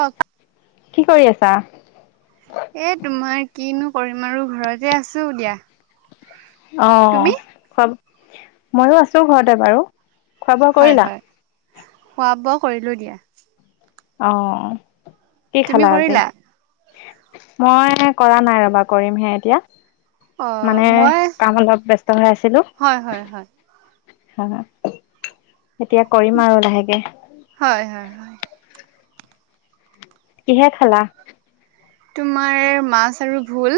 অক কি কৰি আছা? এ, তোমাৰ কিনো কৰিম আৰু ঘৰতে আছো দিয়া। অ', তুমি? খোৱা মইও আছো ঘৰতে বাৰু খোৱা বোৱা হয় কৰিলা? হয় খোৱা বোৱা কৰিলো দিয়া। অ', কি তুমি খালা আজি? কৰিলা? মই কৰা নাই ৰবা কৰিমহে এতিয়া। অ' মানে মই কাম অলপ ব্যস্ত হৈ আছিলো। হয় হয় হয় হা এতিয়া কৰিম আৰু লাহেকে। হয় হয় হয়। কিহে খালা? তোমাৰ মাছ আৰু ভুল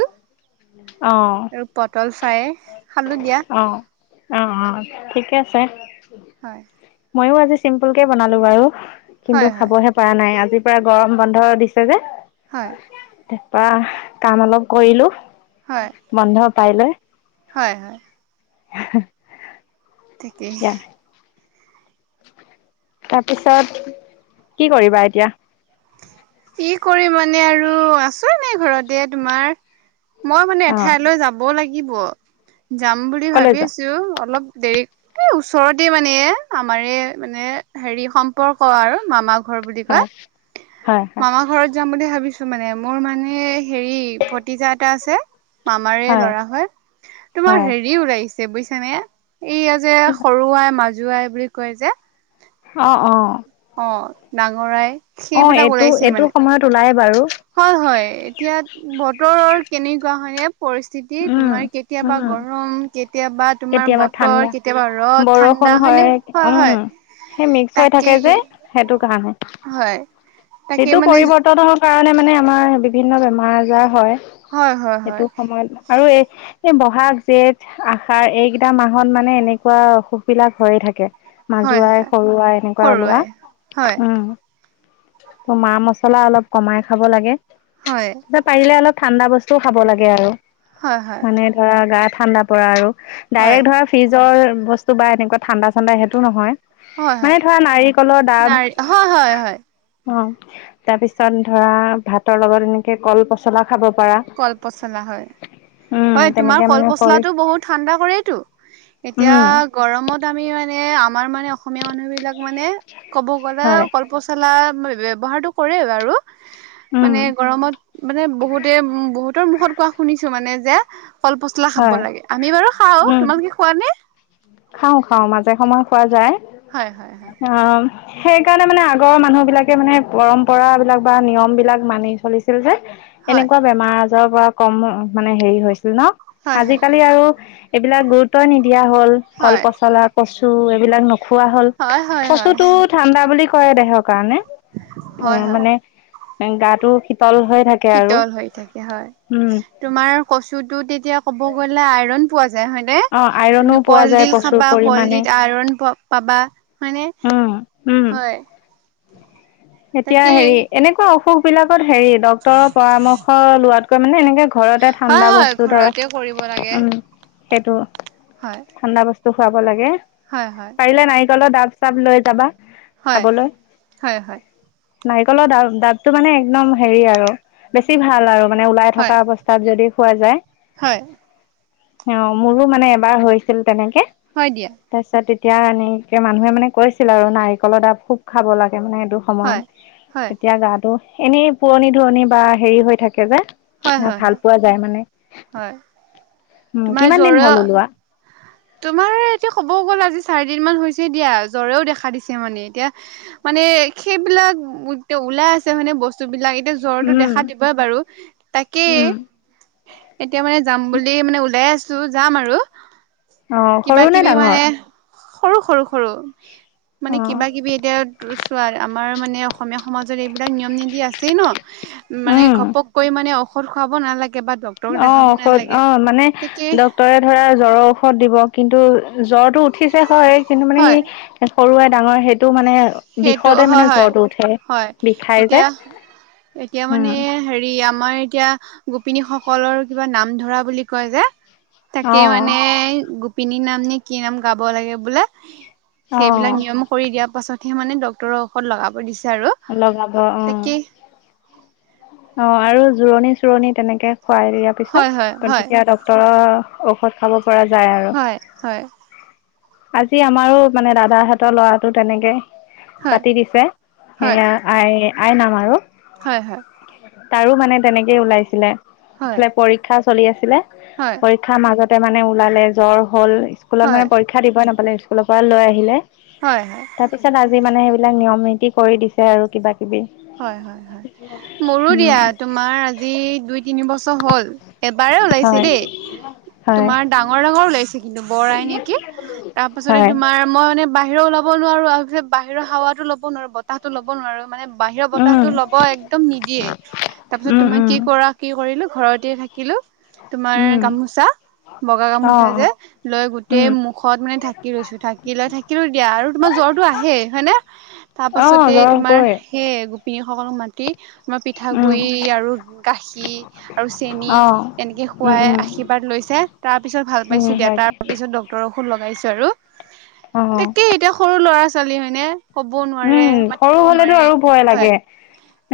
অ আৰু পটল ফ্ৰাই খালোঁ দিয়া। অ অ', অ', ঠিকে আছে। হয় ময়ো আজি চিম্পুলকে বনালো বাৰু হয় কিন্তু হয় খাবহে পৰা নাই আজ আজিৰ পৰা গৰম বন্ধ দিছে যে। হয়। পৰা কাম অলপ কৰিলো হয় বন্ধ পাই লৈ। হয়, হয়। [inaudible] ঠিকেই তাৰপিছত কি কৰিবা এতিয়া? কি কৰি মানে আৰু আছোঁ এনে ঘৰতে তোমাৰ? মই মানে অ এঠাইলৈ যাব লাগিব, যাম বুলি ভাবি কলেজৰ আছোঁ, অলপ দেৰিকে ওচৰতে মানে আমাৰে মানে হেৰি সম্পৰ্ক আৰু মামাক। ঘৰৰ বুলি হয় কয়, হয় হয় মামা ঘৰত যাম বুলি ভাবিছোঁ? মানে মোৰ মানে হেৰি ভতিজা এটা আছে মামাৰে ল'ৰা হয় তোমাৰ হয় হেৰি ওৰাইছ বুইছানে, এইয়া যে কি সৰু আই, মাজুআই বুলি কয় যে অ অ অ' ডাঙৰাই অ সেইবিলাক এইটো ওলাইছে এইটো মানে সময়ত ওলাই বাৰু হয়, হয় এতিয়া বতৰৰ কেনেকুৱা হয় এ পৰিস্থিতি উম তোমাৰ কেতিয়াবা উম গৰম কেতিয়াবা তোমাৰ বতৰ কেতিয়াবা ৰ'দ ঠাণ্ কোন হয়। উম, সেই মিক্স হৈ থাকে তাকেই যে সেইটো কাৰণে হয় তাকে ঋতু মানে পৰিৱৰ্তনৰ কাৰণে মানে আমাৰ বিভিন্ন বেমাৰ আজাৰ হয়। হয়, হয়, সেইটো হয়। সময়ত আৰু এই বহাগ জেঠ আষাৰ এইকেইটা মাহত মানে এনেকুৱা অসুখবিলাক হৈয়ে থাকে। হয় মাজুআই, হয় সৰুআই এনেকুৱা হৰুৱাই ওলোৱা হয় উম। অ' মা মছলা অলপ কমাই খাব লাগে। হয় এই পাৰিলে অলপ ঠাণ্ডা বস্তুও খাব লাগে আৰু হয় হয় মানে ধৰা গা ঠাণ্ডা পৰা আৰু হয় ডাইৰেক্ট ধৰা ফ্ৰিজৰ বস্তু বা এনেকুৱা ঠাণ্ডা - ঠাণ্ডা সেইটো নহয়। হয় হয় মানে ধৰা নাৰিকলৰ ডাব। নাৰ হয় হয় হয় অ, তাৰ পিছত ধৰা ভাতৰ লগত এনেকে কল পচলা খাব পাৰা কল পচলা হয় - উম হয় তোমাৰ তেনেকে কল মানে কৰি পচলাটো বহুত ঠাণ্ডা কৰেত এতিয়া উম গৰমত আমি মানে আমাৰ মানে অসমীয়া মানুহবিলাক মানে ক'ব গ'লে হয় কল পচলা ব ব্যবহাৰতু কৰে বাৰু উম মানে গৰমত মানে বহুতো বহুতৰ মুখত কোৱা শুনিছোঁ মানে যে কল পচলা খাব হয় লাগে আমি বাৰু খাওঁ তোমাল কি খোৱা নে? খাও-খাও মাজে সময়ে খোৱা যায়। হয়-হয়-হয়। সেই কাৰণে মানে আগৰ মানুহ বিলাকে মানে পৰম্পৰা বিলাক বা নিয়ম বিলাক মানি চলিছিল যে। হয় এনেকুৱা বেমাৰ আজৰ পৰা কম মানে হেৰি হৈছিল ন হয় আজিকালি আৰু এইবিলাক গুৰুত্ব নিদিয়া হল কল হয় পচলা কচু এইবিলাক ন খোৱা হল হয় হয় হয় হয় কচুতটো ঠাণ্ডা বুলি কয় দেহৰ কাৰণে। অ, হয় হয় মানে গাটো শীতল হৈ থাকে আৰু শীতল হৈ থাকে হয় উম, তোমাৰ কচুটো তেতিয়া ক'ব গ'লে আইৰণ পোৱা হয়নে অ', আইৰনো তুমি পোৱা যায় কলডিল প্ৰচুৰ খাবা পৰিমাণে কলডিত আইৰন প পাবা হয়নে। উম, উম। হয়। এতিয়া তাকেই হেৰি এনেকুৱা অসুখ বিলাকত হেৰি ডক্তৰৰ পৰামৰ্শ লোৱাতকৈ মানে এনেকে ঘৰতে হয় ঠাণ্ডা হয় বস্তু ধৰ ঘৰতে কৰিব লাগে উম, সেইটো হয়। ঠাণ্ডা বস্তু খুৱাব লাগে। হয়, হয়। লত ডাব চাব লৈ যাবা। হয়। খাবলৈ হয়, হয়। নাৰিকলৰ দা দাবটো মানে, একদম হেৰি আৰু বেছি ভাল আৰু। মানে ওলাই থকা হয় অৱস্থাত যদি খোৱা যায়। হয় অ', মোৰো মানে এবাৰ হৈছিল তেনেকে হয় দিয়া তাৰিছত এতিয়া এনেকে মানুহে মানে কৈছিল আৰু নাৰিকলৰ ডাব খুব খাব লাগে মানে। টো সময়ত হয় হয় তেতিয়া গাটো এনেই পুৰণি ধুৰণি বা হেৰি হৈ থাক হয় কেবাৰে হয় হয় ভাল পোৱা যায় মানে। হয়, উম তোমাৰ কিমান দিন জ্বৰ হ'ল ওলোৱা তোমাৰ এতিয়া ক'বও গ'ল আজি চাৰিদিন মান হৈছে দিয়া জ্বৰেও দেখা দিছে মানে এতিয়া মানে সেইবিলাক [unintelligible] ওলাই আছে মানে বস্তুবিলাক এতিয়া জ্বৰটো উম দেখা দিবই বাৰু, তাকে উম এতিয়া মানে যাম বুলি মানে ওলাই আছোঁ যাম আৰু। অ কিবা সৰু নে কিবি ডাঙৰ মানে। সৰু, সৰু, সৰু মানে অ কিবা কিবি এতিয়া চোৱা আম মাৰ মানে অসমীয়া সমাজত এইবিলাক নিয়ম নীতি আছেই ন' মানে উম ঘপককৈ মানে অ সুধ খুৱাব নালাগে বা ডক্তৰক দেখাব অহ' ঔষধ নালাগে অহ, মানে তাকে ড্ক্তৰে ধৰা জ্বৰৰ ঔষধ দিব কিন্তু। জ্বৰটো উঠিছে হয়, কিন্তু মানে হয় সি সৰুৱে ডাঙৰে সেইটো মানে। সেইটো বিষতে হয় মানে হয় জ্বৰটো উঠে। হয় বিষায় যে। এতিয়া এতিয়া উম মানে হেৰি আম আমাৰ এতিয়া গোপিনী সকলৰ কিবা নাম ধৰা বুলি কয় যে। অ তাকে মানে, গোপিনীৰ নাম নে কি নাম, গাব লাগে বোলে। অ সেইবিলাক নিয়ম কৰি দিয়া পাছতহে মানে ডক্তৰৰ ঔষধ লগাব দিছ আৰু লগাব তাকে। অহ' আৰু জোৰণি চোৰণি তেনেকে খুৱাই দিয়াৰ হয় হয় পিছত, হয় তেতিয়া ডক্তৰৰ। ঔষধ খাব পৰা যায় আৰু হয়। হয়। আজি আমাৰো মানে দাদাহঁতৰ ল'ৰাটো তেনেকে হয় পাতি দিছে হয় সেয়া আই, আই নাম আৰু। হয়, হয়। তাৰো মানে তেনেকেই ওলাইছিলে হয় এইফালে পৰীক্ষা চলি আছিলে, হয় হয় পৰীক্ষাৰ মাজত তে মানে ওলালে জ্বৰ হ'ল, স্কুলত হয় মানে পৰীক্ষা দিবই নাপালে, স্কুলৰ পৰা লৈ আহিলে। হয়, হয়। তাৰ পিছত মানে সেইবিলাক, নিয়ম নীতি কৰি দিছে আৰু কিবা। কিবি হয়, হয়, হয়। মোৰো মোৰো দিয়া উম তোমাৰ আজি, দুই-তিন বছৰ হ'ল এবাৰে ওলাইছে হয় দেই। হয় তোমাৰ ডাঙৰ ডাঙৰ ওলাইছে কিন্তু বৰ আই নেকি তাৰপাছতে হয় তোমাৰ মই মানে বাহিৰৰ ওলাব নোৱাৰোঁ আৰু বাহিৰৰ হাৱাতো ল'ব নোৱাৰোঁ বতাহটো ল'ব নোৱাৰোঁ মানে বাহিৰৰ বতাহটো উম ল'ব একদম নিদিয়ে তাৰপিছত উম তুমি কি উম কৰা কি কৰিলো ঘৰতে থা কিলো তোমাৰ উম গামোচা বগা অ গামোচা যে, লৈ গোটেই উম মুখত মানে ঢাকি লৈছো। ঢাকি লৈ থাকিলো দিয়া আৰু তোমাৰ। তৰটো আহে হয় নে অ তাৰপাছতে জ্বৰ তোমাৰ হ'বই সেই গোপিনীসকলক মাতি মই উম পিঠাগুৰি আৰু গাখীৰ আৰু চেনী অ এনেকে উম খুৱাই উম আশীৰ্বাদ লৈছ [unintelligible] তাৰপিছত ভাল উম পাইছোঁ দিয়া হয় তাৰ দে পিছত ডক্তৰক লগাইছো আৰু। অ তাকেই এতিয়া সৰু ল'ৰা-ছোৱালী হয়নে। ক'বও নোৱাৰে, উম সৰু মাতিবও হলেতো নোৱাৰে। আৰু ভয় হয় লাগে,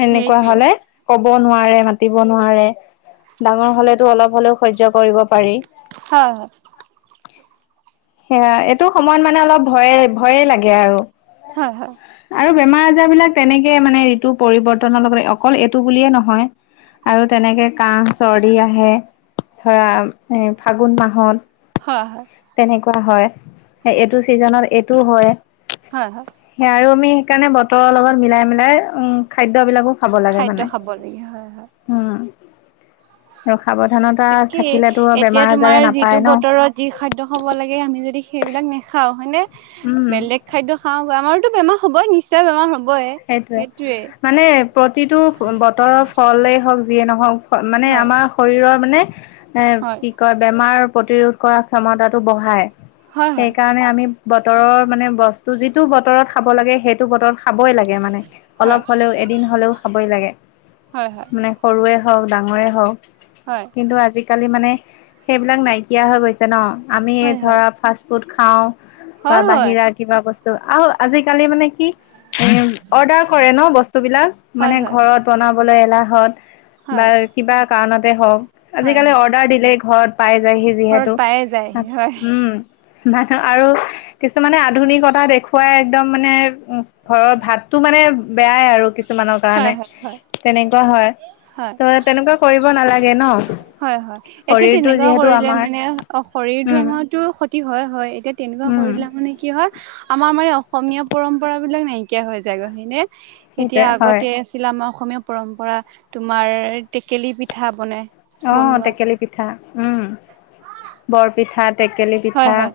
এনেকুৱা সেইটোৱে হ'লে। ক'ব নোৱাৰে মাতিব নোৱাৰে ডাঙৰ হলেতো অলপ হলেও সহ্য কৰিব। পাৰি হয় হয়। সেয়া এইটো সময়ত মানে অলপ ভয়ে ভয়ে লাগে আৰু। হয় হয়। আৰু বেমাৰ আজাৰ বিলাক তেনেকে মানে ঋতু পৰিবৰ্তনৰ লগত অকল এইটো বুলিয়ে নহয় আৰু তেনেকে কাহ চৰ্দি আহে। ধৰা এ ফাগুন মাহত। হয় হয় তেনেকুৱা হয় এইটো চিজনত এইটো হয় হয় হয় হয় সেই আৰু আমি। সেইকাৰণে বতৰৰ লগত মিলাই মিলাই খাদ্যবিলাকো খাব লাগে খাদ্য মানে খাব লাগে হয় হয় উম। আৰু সাৱধানতা তাকেই থাকিলেতো এতিয়া বেমাৰ আজাৰে তোমাৰ যিটো নাপায় ন বতৰত যি খাদ্য হ'ব লাগে আমি যদি সেইবিলাক নেখাওঁ হয়নে উম। বেলেগ খাদ্য খাওঁ আমাৰ বেমাৰ হ'ব নি্চ বেমাৰ হব। সেইটোৱে মানে প্ৰতিটো বতৰৰ ফলেই হওক যিয়ে নহওক। মানে হয় আমাৰ শৰীৰৰ মানে হয় কি কয় বেমাৰ প্ৰতিৰোধ কৰা ক্ষমতাটো বঢ়ায়। হয় সেইকাৰণে আমি বতৰৰ মানে বস্তু যিটো বতৰত খাব লাগে সেইটো বতৰত খাবই লাগে মানে। হয় অলপ হ'লেও এদিন হ'লেও খাবই লাগে হয় হয় মানে সৰুৱে হওক ডাঙৰে হওক। হয় কিন্তু আজিকালি মানে সেইবিলাক নাইকিয়া হৈ গৈছে ন। আমি হয় হয় ধৰা ফাষ্ট ফুড খাওঁ বা হয় বাহিৰা কিবা বসু ত আৰু আজিকালি মানে কি উম অৰ্ডাৰ কৰে ন বস্তুবিলাক মানে হয় হয় হয় ঘৰত বনাবলৈ এলাহত হয় হয় বা হয় কিবা কাৰণতে হওক হয় আজিকালি হয় অৰ্ডাৰ দিলে ঘৰত পাই যায়হি ঘৰত যিহেতু পায়ে যায়হি হয় উম। মানহ আৰু কিছুমানে আধুনিকতা দেখুৱাই একদম মানে ঘৰৰ ভাত তটো মানে বেয়াই আৰু কিছুমানৰ কাৰণে হয় হয় হয় তেনেকুৱা হয়। হয় ত তেনেকুৱা কৰিব নালাগে ন। হয় হয় এতিয়া শৰীৰটো তেনেকুৱা যিহেতু কৰিলে আমাৰ মানে অ শৰীৰটো উম আমাৰো হয় হয় এতিয়া তেনেকুৱা উম কৰিলে মানে কি হয়। আমাৰ মানে অসমীয়া পৰম্পৰা বিলাক নাইকিয়া হৈ যায় সিনে সেইটো হয়। আছিলে আমাৰ অসমীয়া পৰম্পৰা তোমাৰ টেকেলি পিঠা বনাই। আহ বনোৱা টেকেলি পিঠা উম। বৰপিঠা টেকেলি হয় পিঠা হয়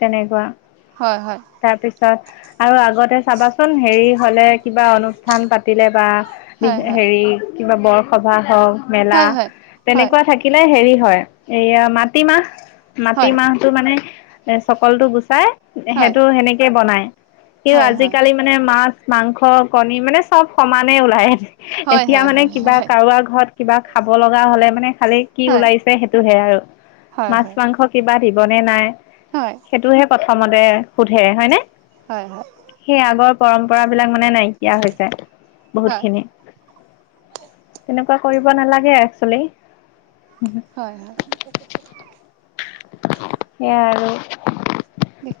তেনেকুৱা হয় হয় তাৰপিছত আৰু আগতে চাবাচোন হেৰি হলে কিবা অনুষ্ঠান পাতিলে বা হয় হেৰি কিবা বৰসভা হওক মেলা হয় হয় হয় তেনেকুৱা থাকিলে হেৰি হয় এইয়া মাটিমাহ হয় মাটিমাহটো মানে এ চকলটো গুচাই হয় সেইটো সেনেকে বনাই স হয় হয় আজিকালি মানে মাছ মাংস কণী মানে চব সমানে ওলাই হয় হয় এতিয়া হয় হয় হয় মানে কিবা কাৰোবাৰ ঘৰত। কিবা খাব লগা হলে মানে খালি কি ওলাইছে সেইটোহে আৰু হয় হয় হয় হয় মাছ মাংস কিবা। দিবনে নাই হয় সেইটোহে প্ৰথমতে সোধে হয়নে হয় সেই আগৰ পৰম্পৰাবলাক মানে নাই। হৈছে বহুত হয় খিনি তেনেকুৱা কৰিব নালাগে। [unintelligible] হয় হয়।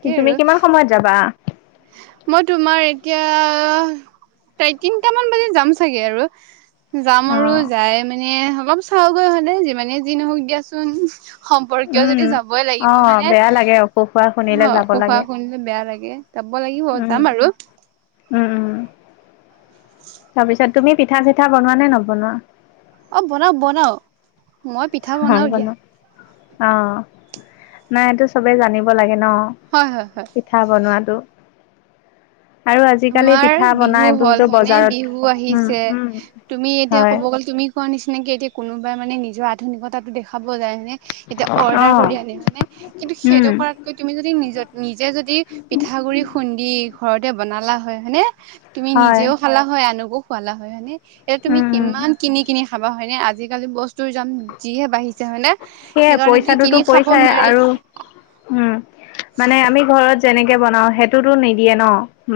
কি তুমি আৰু কিমান সময়ত যাবা? মই তোমাৰ এতিয়া প্ৰায় তিনটামান বজাত যাম চাগে আৰু। যাম আৰু অ', যাই মানে অলপ চাওঁগৈ হ'লে যিমানে যি নহওক দিয়াচোন। সম্পৰ্কীয় উম। যদি যাবই লাগিব অ', মানে বেয়া লাগে অসুখ হোৱা শুনিলে অ যাব সুখোৱা লাগে শুনিলে বেয়া লাগে। ক লাগিব উম, যাম আৰু। উম, উম, তাৰপিছত তুমি পিঠা চিঠা বনোৱা নে নবনোৱা? অ বনাও বনাও মই পিঠা বনাও দিয়া। অ', নাই এইটো চবে জানিব লাগে। ন হয় হয় হয় পিঠা বনোৱাতটো। তোমাৰ বনাই বিহু হ'ল এইবোৰতো হয়নে বজাৰত বিহু উম, আহিছে উম। তুমি এতিয়া হয় ক'ব গ'লে। তুমি কোৱা নিচিনাকে এতিয়া কোনোবাই মানে নিজৰ আধুনিকতা দেখুৱাব যায়নে। অৰ্ডাৰ অ', কৰি আনি পেলাই, কিন্তু উম, সেইটো কৰাতকৈ তুমি যে নিজে যদি পিঠা। পূখুৰী খুন্দি। ঘৰতে বনালা হয় হয়নে। তুমি হয়। নিজেও খালা হয় আনকো খুৱালা হয়নে। এতিয়া তুমি উম, কিমান কিনি কিনি খাবা। হয়নে আজিকালি বস্তুৰ দাম যিহে বাঢ়িছে হয়নে। সেয়াই সেইকাৰণে তুমি কিনি পইচাটোতো খাব পইচাই নোৱাৰি আৰু উম। মানে আমি ঘৰত যেনেকে বনাও সেইটোতো নিদিয়ে ন।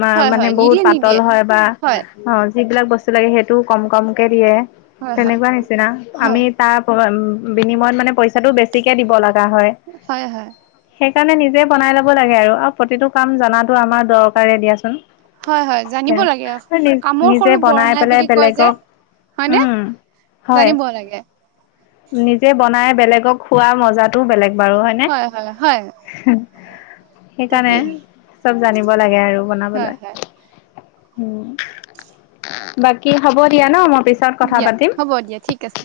মা হয় মানে হয় বহুত নিদিয়ে পাতল নিদিয়ে হয়, বা হয় অ যিবিলাক বস্তু লাগে সেইটোও কম কমকে দিয়ে। হয় হয় তেনেকুৱা নিচিনা, আমি হয় তাৰ প বিনিময়ত মানে পইচাটো বেছিকে দিব লা হয়, হয়। সেইকাৰণে নিজে বনাই ল'ব লাগে। আৰু প্ৰতিটো কাম জনটো আমাৰ দৰকাৰে দিয়াচোন। হয়, হয়, জানিব লাগে। কামৰ নিজে সৰু বৰ বনাই নাই পেলাই বুলি কয় যে। বেলেগক হয়নে? উম, হয় জানিব লাগে। নিজে বনাই বেলেগক খোৱা মজাটোও বেলেগ বাৰু হয়নে? হয় হয় হয় সেইকাৰণে তাকেই চব জানিব লাগে আৰু হয় বনাবলৈ। হয় উম বাকী হ'ব দিয়া ন মই। পিছত কথা দিয়া পাতিম হ'ব দিয়া ঠিক আছে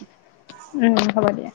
উম হ'ব দিয়া।